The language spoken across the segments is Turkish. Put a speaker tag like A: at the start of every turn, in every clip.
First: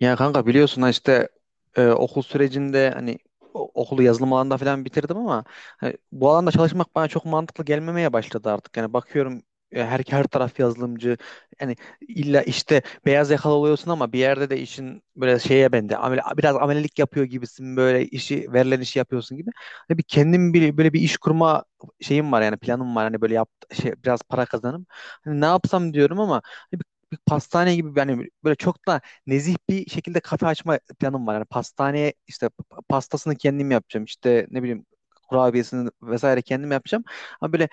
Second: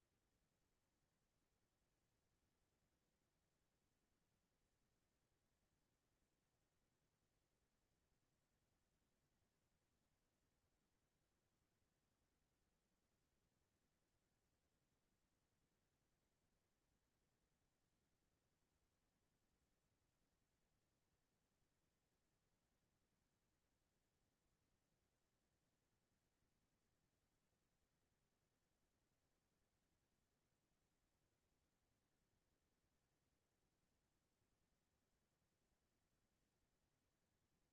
A: Ya kanka biliyorsun ha işte okul sürecinde hani okulu yazılım alanında falan bitirdim ama hani bu alanda çalışmak bana çok mantıklı gelmemeye başladı artık. Yani bakıyorum, her taraf yazılımcı. Yani illa işte beyaz yakalı oluyorsun ama bir yerde de işin böyle şeye bende amele, biraz amelelik yapıyor gibisin, böyle işi verilen işi yapıyorsun gibi. Hani bir kendim bir böyle bir iş kurma şeyim var, yani planım var hani böyle yap şey biraz para kazanım. Hani ne yapsam diyorum ama hani bir pastane gibi, yani böyle çok da nezih bir şekilde kafe açma planım var. Yani pastaneye işte pastasını kendim yapacağım. İşte ne bileyim kurabiyesini vesaire kendim yapacağım. Ama böyle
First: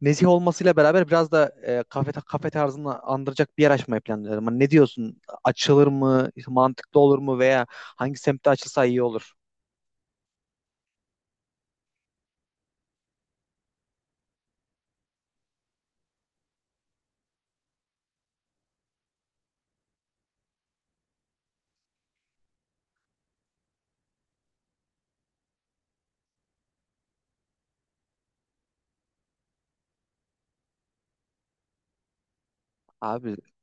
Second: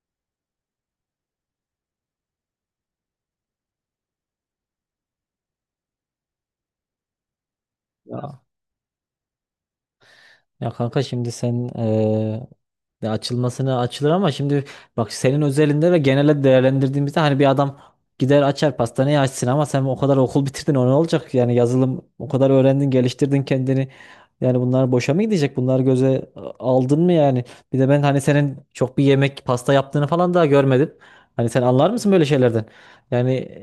A: nezih olmasıyla beraber biraz da kafe tarzını andıracak bir yer açmayı planlıyorum. Hani ne diyorsun? Açılır mı? İşte mantıklı olur mu? Veya hangi
B: Ya,
A: semtte açılsa iyi olur?
B: ya kanka şimdi sen ya açılmasına açılır ama şimdi bak senin özelinde ve genele değerlendirdiğimizde hani bir adam gider açar pastaneyi açsın ama sen o kadar okul bitirdin o ne olacak? Yani yazılım o kadar öğrendin geliştirdin kendini. Yani bunlar boşa mı gidecek? Bunları göze aldın mı yani? Bir de ben hani senin çok bir yemek pasta yaptığını falan daha görmedim. Hani sen anlar mısın böyle şeylerden?
A: Abi,
B: Yani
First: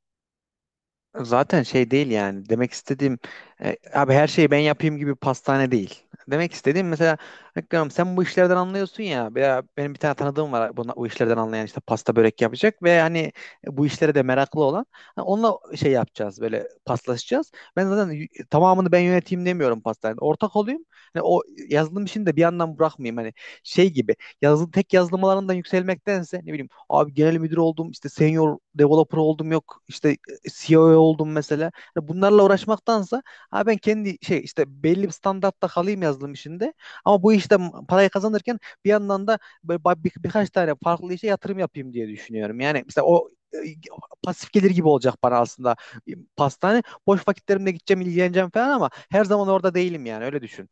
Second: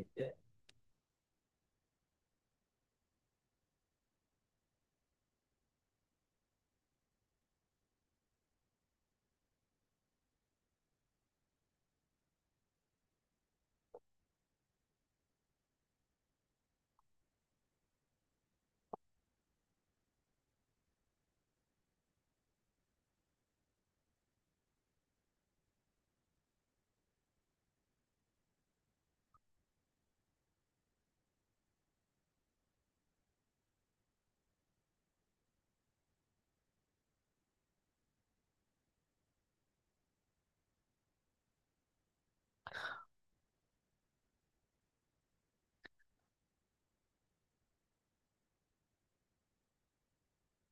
A: zaten şey değil, yani demek istediğim, abi her şeyi ben yapayım gibi pastane değil. Demek istediğim mesela Hakkı'm sen bu işlerden anlıyorsun ya, veya benim bir tane tanıdığım var buna, bu işlerden anlayan, işte pasta börek yapacak ve hani bu işlere de meraklı olan. Ha, onunla şey yapacağız, böyle paslaşacağız. Ben zaten tamamını ben yöneteyim demiyorum, pastanede ortak olayım. Hani o yazılım işini de bir yandan bırakmayayım, hani şey gibi, yazılım tek yazılım alanından yükselmektense ne bileyim abi, genel müdür oldum, işte senior developer oldum, yok işte CEO oldum mesela. Hani bunlarla uğraşmaktansa ha ben kendi şey işte belli bir standartta kalayım yazılım işinde. Ama bu işte parayı kazanırken bir yandan da böyle birkaç tane farklı işe yatırım yapayım diye düşünüyorum. Yani mesela o pasif gelir gibi olacak bana aslında, pastane. Boş vakitlerimde gideceğim, ilgileneceğim falan, ama her zaman orada değilim, yani öyle düşün.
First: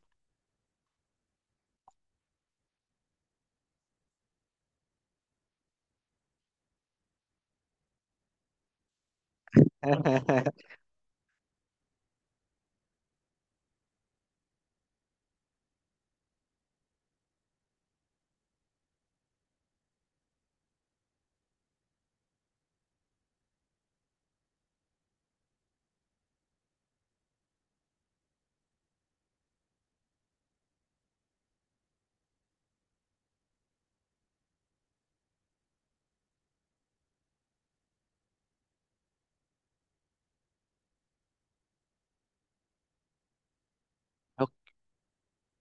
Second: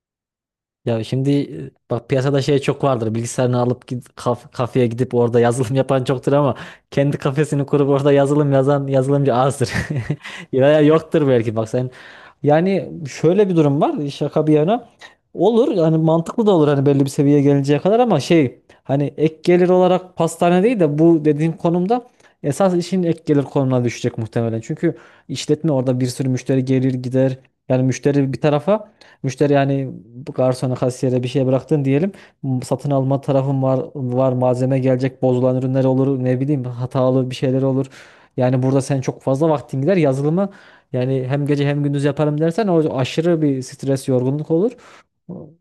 B: ya şimdi bak piyasada şey çok vardır. Bilgisayarını alıp git, kafeye gidip orada yazılım yapan çoktur ama kendi kafesini kurup orada yazılım yazan yazılımcı azdır. Ya ya yoktur belki bak sen. Yani şöyle bir durum var şaka bir yana. Olur yani mantıklı da olur hani belli bir seviyeye gelinceye kadar ama şey hani ek gelir olarak pastane değil de bu dediğim konumda esas işin ek gelir konumuna düşecek muhtemelen. Çünkü işletme orada bir sürü müşteri gelir gider. Yani müşteri bir tarafa, müşteri yani bu garsona, kasiyere bir şey bıraktın diyelim. Satın alma tarafın var, var malzeme gelecek, bozulan ürünler olur, ne bileyim hatalı bir şeyler olur. Yani burada sen çok fazla vaktin gider yazılımı, yani hem gece hem gündüz yaparım dersen o aşırı bir stres, yorgunluk
A: Yok
B: olur.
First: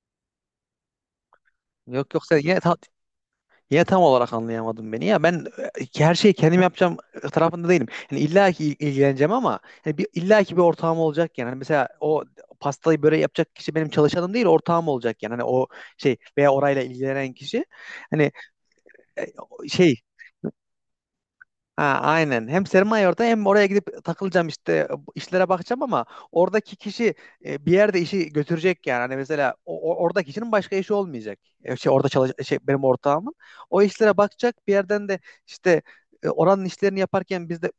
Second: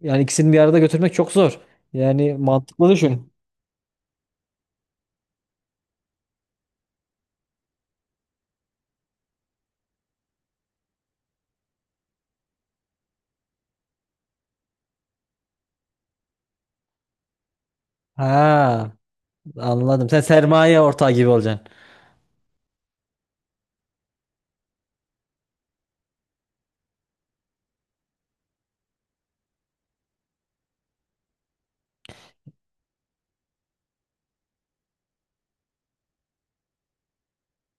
B: Yani ikisini bir arada götürmek çok zor.
A: yok yok
B: Yani
A: sen yine
B: mantıklı düşün.
A: yine tam olarak anlayamadım beni ya. Ben her şeyi kendim yapacağım tarafında değilim. Yani illa ki ilgileneceğim ama hani illa ki bir ortağım olacak yani. Hani mesela o pastayı böreği yapacak kişi benim çalışanım değil, ortağım olacak yani. Hani o şey, veya orayla ilgilenen kişi. Hani
B: Ha,
A: e, o şey
B: anladım. Sen sermaye ortağı gibi olacaksın.
A: Ha, aynen. Hem sermaye orada, hem oraya gidip takılacağım, işte işlere bakacağım, ama oradaki kişi bir yerde işi götürecek yani. Hani mesela oradaki kişinin başka işi olmayacak. Şey, orada çalış şey, benim ortağımın. O işlere bakacak, bir yerden de işte, oranın işlerini yaparken biz de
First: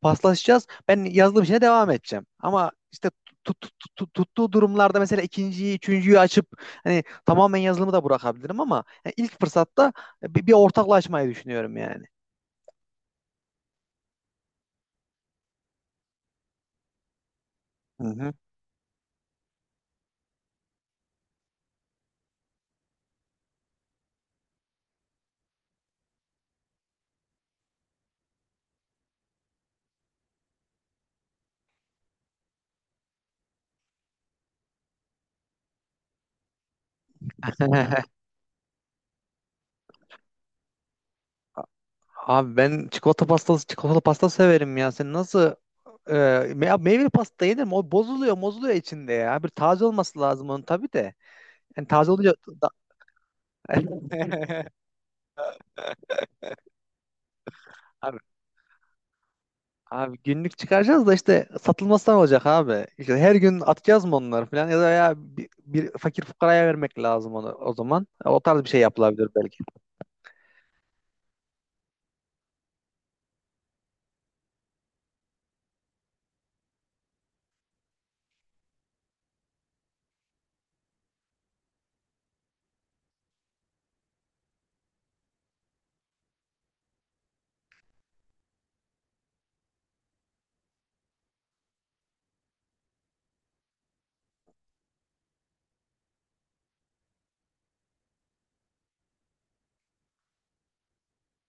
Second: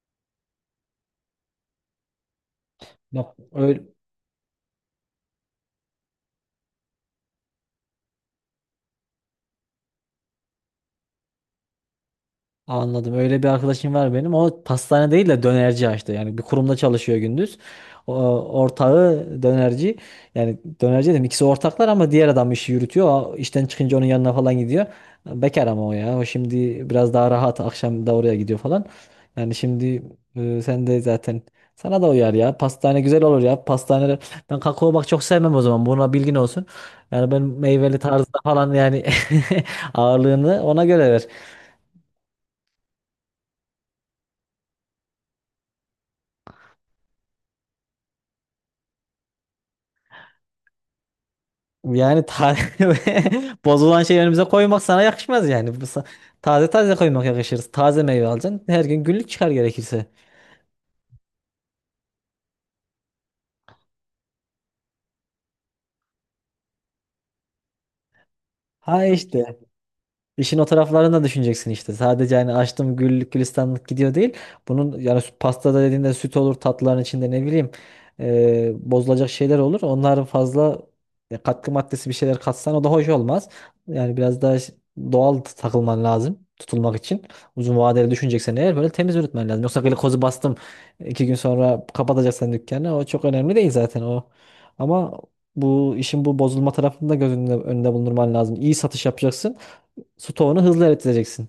A: paslaşacağız. Ben yazdığım işine devam edeceğim. Ama işte
B: Yok, öyle,
A: tuttuğu durumlarda mesela ikinciyi, üçüncüyü açıp hani tamamen yazılımı da bırakabilirim, ama yani ilk fırsatta bir ortaklaşmayı düşünüyorum yani.
B: anladım. Öyle bir arkadaşım var benim. O pastane değil de dönerci açtı. Yani bir kurumda çalışıyor gündüz.
A: Hı
B: O,
A: hı.
B: ortağı dönerci. Yani dönerci dedim ikisi ortaklar ama diğer adam işi yürütüyor. O işten çıkınca onun yanına falan gidiyor. Bekar ama o ya. O şimdi biraz daha rahat. Akşam da oraya gidiyor falan. Yani şimdi sen de zaten sana da uyar ya. Pastane güzel olur ya. Pastane, ben kakao bak çok sevmem o zaman. Buna bilgin olsun. Yani ben meyveli tarzda falan yani ağırlığını ona göre ver.
A: Abi ben çikolata pastası, çikolata pasta severim ya. Sen nasıl e, ya meyveli pasta yenir? O bozuluyor, bozuluyor içinde ya. Bir taze olması lazım onun tabii de. Yani taze
B: Yani
A: olunca da-
B: taze bozulan şey önümüze koymak sana yakışmaz yani. Taze taze koymak yakışır. Taze
A: abi,
B: meyve alacaksın. Her gün günlük çıkar gerekirse.
A: abi günlük çıkaracağız da işte satılmasından olacak abi. İşte her gün atacağız mı onları falan, ya da ya bir fakir fukaraya vermek lazım onu o zaman. O tarz bir şey
B: Ha
A: yapılabilir
B: işte.
A: belki.
B: İşin o taraflarını da düşüneceksin işte. Sadece hani açtım güllük gülistanlık gidiyor değil. Bunun yani pastada dediğinde süt olur, tatlıların içinde ne bileyim bozulacak şeyler olur. Onların fazla katkı maddesi bir şeyler katsan o da hoş olmaz. Yani biraz daha doğal takılman lazım tutulmak için. Uzun vadeli düşüneceksen eğer böyle temiz üretmen lazım. Yoksa glikozu bastım iki gün sonra kapatacaksan dükkanı o çok önemli değil zaten o. Ama bu işin bu bozulma tarafını da göz önünde bulundurman lazım. İyi satış yapacaksın. Stoğunu hızlı eriteceksin.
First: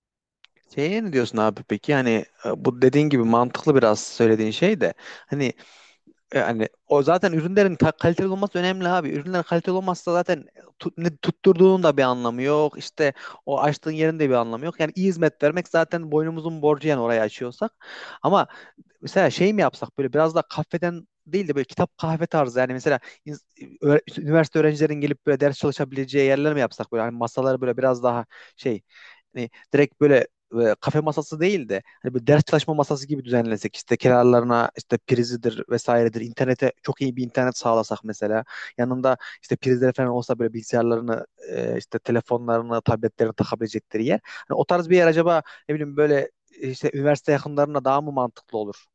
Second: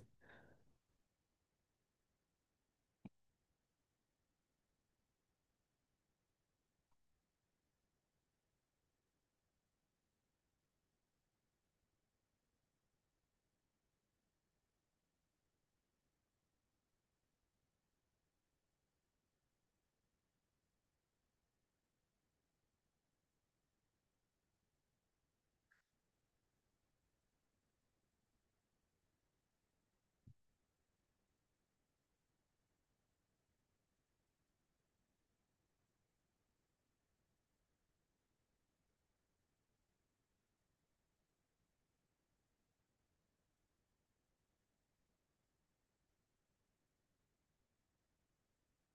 A: Şeye ne diyorsun abi peki? Hani bu dediğin gibi mantıklı biraz söylediğin şey de, hani, yani o zaten ürünlerin kaliteli olması önemli abi. Ürünler kaliteli olmazsa zaten tut, ne tutturduğunun da bir anlamı yok. İşte o açtığın yerin de bir anlamı yok. Yani iyi hizmet vermek zaten boynumuzun borcu yani, orayı açıyorsak. Ama mesela şey mi yapsak, böyle biraz da kafeden değil de böyle kitap kahve tarzı, yani mesela ins- üniversite öğrencilerin gelip böyle ders çalışabileceği yerler mi yapsak, böyle hani masaları böyle biraz daha şey, hani direkt böyle kafe masası değil de hani böyle ders çalışma masası gibi düzenlesek, işte kenarlarına işte prizidir vesairedir, internete çok iyi bir internet sağlasak mesela, yanında işte prizler falan olsa, böyle bilgisayarlarını işte telefonlarını, tabletlerini takabilecekleri yer, hani o tarz bir yer acaba, ne bileyim böyle, işte üniversite yakınlarına daha mı mantıklı olur?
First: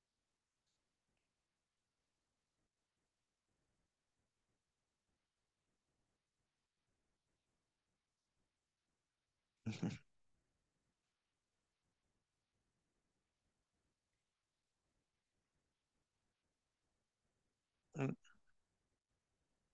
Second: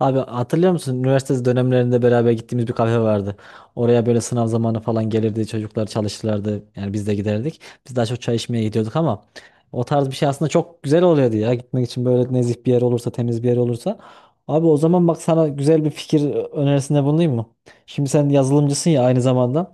B: Abi hatırlıyor musun? Üniversite dönemlerinde beraber gittiğimiz bir kafe vardı. Oraya böyle sınav zamanı falan gelirdi. Çocuklar çalışırlardı. Yani biz de giderdik. Biz daha çok çay içmeye gidiyorduk ama o tarz bir şey aslında çok güzel oluyordu ya. Gitmek için böyle nezih bir yer olursa, temiz bir yer olursa. Abi o zaman bak sana güzel bir fikir önerisinde bulunayım mı?
A: Hı
B: Şimdi sen yazılımcısın ya aynı zamanda.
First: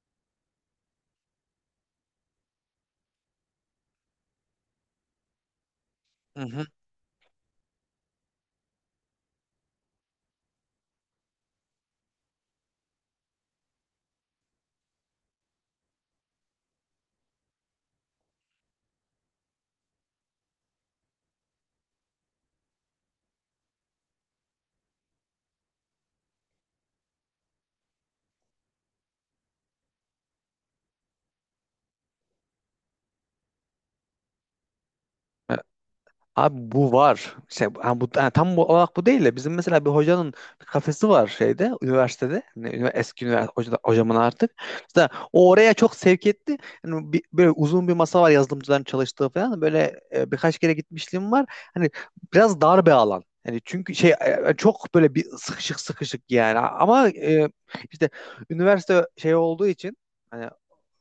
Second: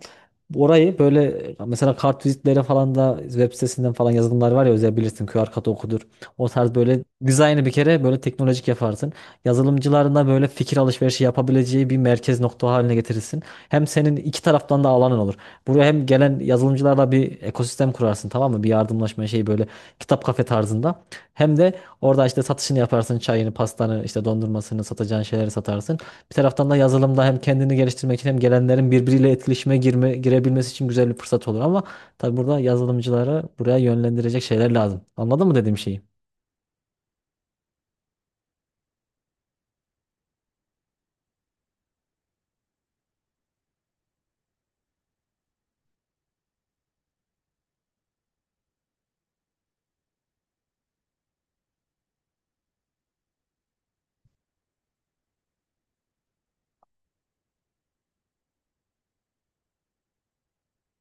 B: Orayı böyle mesela kartvizitlere falan da web sitesinden falan yazılımlar var ya özel bilirsin QR kodu okudur.
A: hı.
B: O
A: Hı.
B: tarz böyle dizaynı bir kere böyle teknolojik yaparsın. Yazılımcıların da böyle fikir alışverişi yapabileceği bir merkez nokta haline getirirsin. Hem senin iki taraftan da alanın olur. Buraya hem gelen yazılımcılarla bir ekosistem kurarsın, tamam mı? Bir yardımlaşma şeyi böyle kitap kafe tarzında. Hem de orada işte satışını yaparsın çayını, pastanı, işte dondurmasını satacağın şeyleri satarsın. Bir taraftan da yazılımda hem kendini geliştirmek için hem gelenlerin birbiriyle etkileşime girebilmesi için güzel bir fırsat olur ama tabii burada yazılımcıları buraya yönlendirecek şeyler lazım. Anladın
A: E,
B: mı dediğim şeyi?
A: Abi bu var. Şey, ha, bu, ha, tam bu olarak bu değil de, bizim mesela bir hocanın bir kafesi var şeyde, üniversitede. Hani eski üniversite hocamın artık. Mesela o oraya çok sevk etti. Hani böyle uzun bir masa var, yazılımcıların çalıştığı falan. Böyle birkaç kere gitmişliğim var. Hani biraz dar bir alan. Yani çünkü şey, çok böyle bir sıkışık sıkışık yani. Ama işte üniversite şey olduğu için hani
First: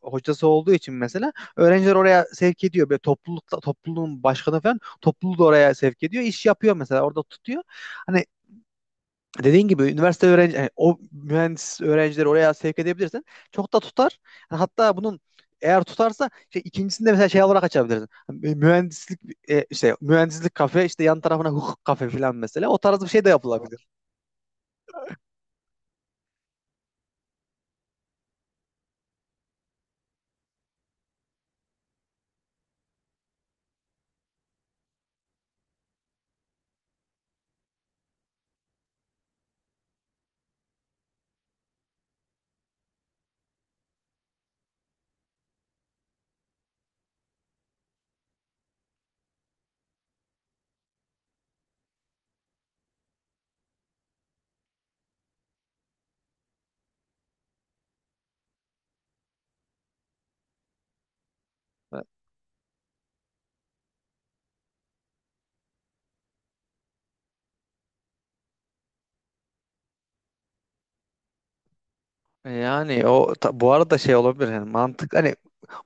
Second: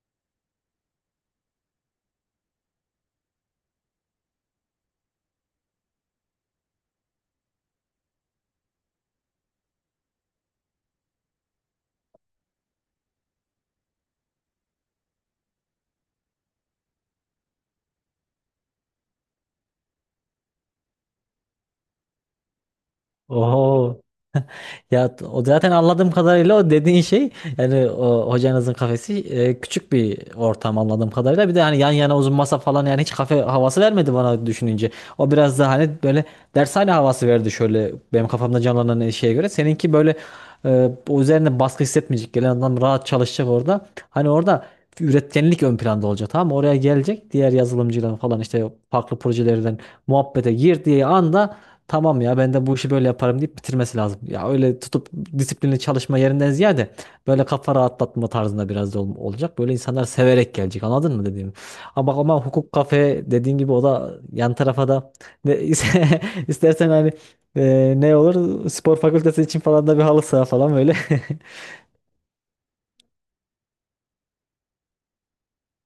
A: hocası olduğu için mesela öğrenciler oraya sevk ediyor. Böyle toplulukta topluluğun başkanı falan topluluğu da oraya sevk ediyor. İş yapıyor mesela, orada tutuyor. Hani dediğin gibi üniversite öğrenci, yani o mühendis öğrencileri oraya sevk edebilirsen çok da tutar. Yani hatta bunun eğer tutarsa şey, ikincisinde mesela şey olarak açabilirsin. Hani mühendislik, işte mühendislik kafe, işte yan tarafına hukuk kafe falan, mesela o tarz bir şey de yapılabilir.
B: Oho, ya o zaten anladığım kadarıyla o dediğin şey, yani o hocanızın kafesi küçük bir ortam anladığım kadarıyla. Bir de hani yan yana uzun masa falan, yani hiç kafe havası vermedi bana düşününce. O biraz daha hani böyle dershane havası verdi şöyle benim kafamda canlanan şeye göre. Seninki böyle o üzerine baskı hissetmeyecek. Gelen adam rahat çalışacak orada. Hani orada üretkenlik ön planda olacak, tamam mı? Oraya gelecek diğer yazılımcılar falan işte farklı projelerden muhabbete girdiği anda tamam ya ben de bu işi böyle yaparım deyip bitirmesi lazım. Ya öyle tutup disiplinli çalışma yerinden ziyade böyle kafa rahatlatma tarzında biraz da olacak. Böyle insanlar severek gelecek, anladın mı dediğim. Ama hukuk kafe dediğin gibi o da yan tarafa da ne, istersen hani ne olur spor fakültesi için falan da bir halı saha falan böyle.
A: Yani o bu arada şey olabilir yani, mantık hani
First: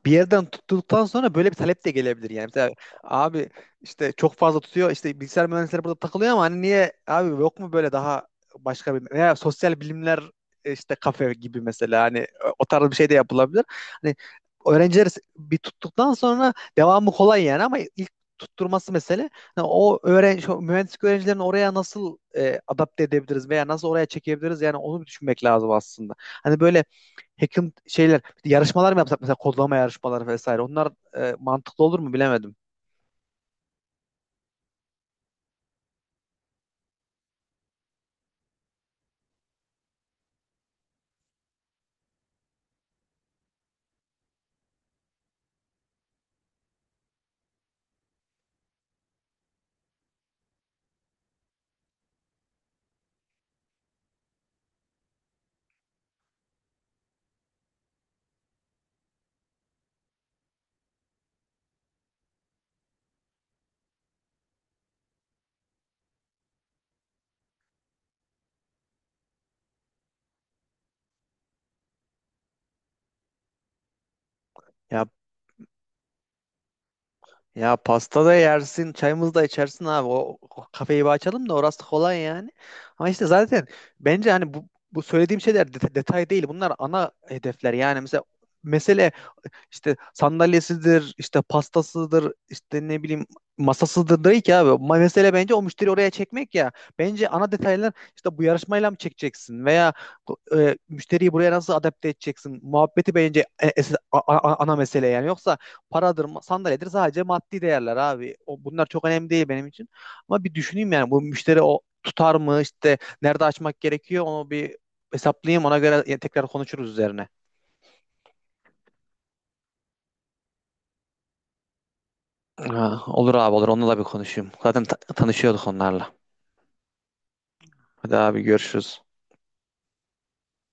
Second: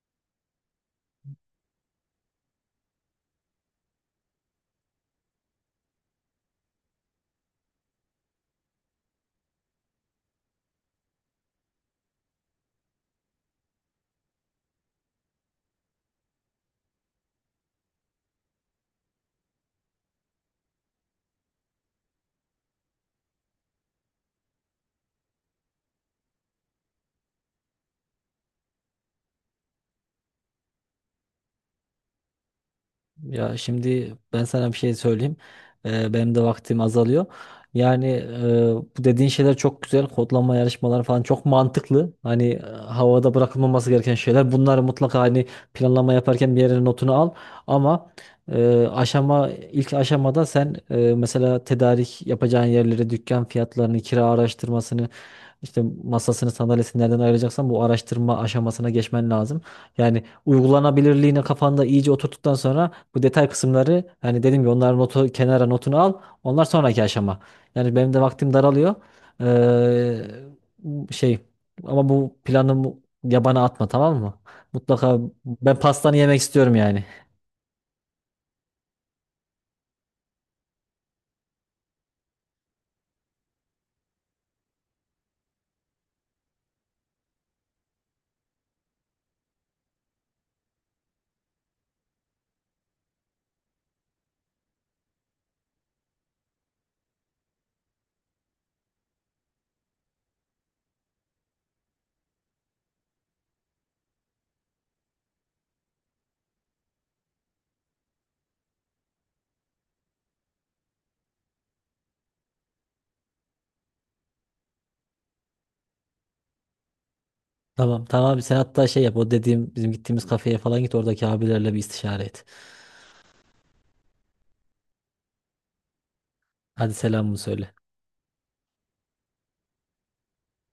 A: bir yerden tuttuktan sonra böyle bir talep de gelebilir yani. Mesela abi işte çok fazla tutuyor, işte bilgisayar mühendisleri burada takılıyor ama hani niye abi yok mu böyle daha başka bir, veya sosyal bilimler işte kafe gibi mesela, hani o tarz bir şey de yapılabilir. Hani öğrenciler bir tuttuktan sonra devamı kolay yani, ama ilk tutturması mesele. Yani o öğrenci, o mühendislik öğrencilerini oraya nasıl adapte edebiliriz veya nasıl oraya çekebiliriz, yani onu bir düşünmek lazım aslında. Hani böyle hacking şeyler, yarışmalar mı yapsak mesela, kodlama yarışmaları vesaire. Onlar mantıklı olur mu bilemedim.
B: Ya şimdi ben sana bir şey söyleyeyim. Benim de vaktim azalıyor. Yani bu dediğin şeyler çok güzel. Kodlama yarışmaları falan çok mantıklı. Hani havada bırakılmaması gereken şeyler. Bunları mutlaka hani planlama yaparken bir yere notunu al. Ama e, aşama ilk aşamada sen mesela tedarik yapacağın yerleri, dükkan fiyatlarını, kira araştırmasını, işte masasını, sandalyesini nereden ayıracaksan bu araştırma aşamasına geçmen lazım. Yani uygulanabilirliğini kafanda iyice oturttuktan sonra bu detay kısımları hani dedim ya onların notunu al. Onlar sonraki aşama. Yani benim de vaktim daralıyor. Ee, şey ama bu planı yabana atma, tamam mı?
A: Ya,
B: Mutlaka ben pastanı yemek istiyorum yani.
A: ya pasta da yersin, çayımızı da içersin abi. O, o kafeyi bir açalım da orası kolay yani. Ama işte zaten bence hani bu söylediğim şeyler detay değil. Bunlar ana hedefler. Yani mesela mesele işte sandalyesidir, işte pastasıdır, işte ne bileyim masasıdır değil ki abi. Mesele bence o müşteri oraya çekmek ya. Bence ana detaylar işte bu yarışmayla mı çekeceksin, veya müşteriyi buraya nasıl adapte edeceksin? Muhabbeti bence ana mesele yani. Yoksa paradır, sandalyedir, sadece maddi değerler abi. O, bunlar çok önemli değil benim için. Ama bir düşüneyim yani, bu müşteri o tutar mı, işte nerede açmak gerekiyor onu bir hesaplayayım, ona göre tekrar konuşuruz üzerine.
B: Tamam tamam abi, sen hatta şey yap o dediğim bizim gittiğimiz kafeye falan git oradaki abilerle bir istişare et.
A: Ha, olur abi olur. Onunla da bir konuşayım. Zaten tanışıyorduk onlarla.
B: Hadi selamımı söyle.
A: Hadi abi görüşürüz.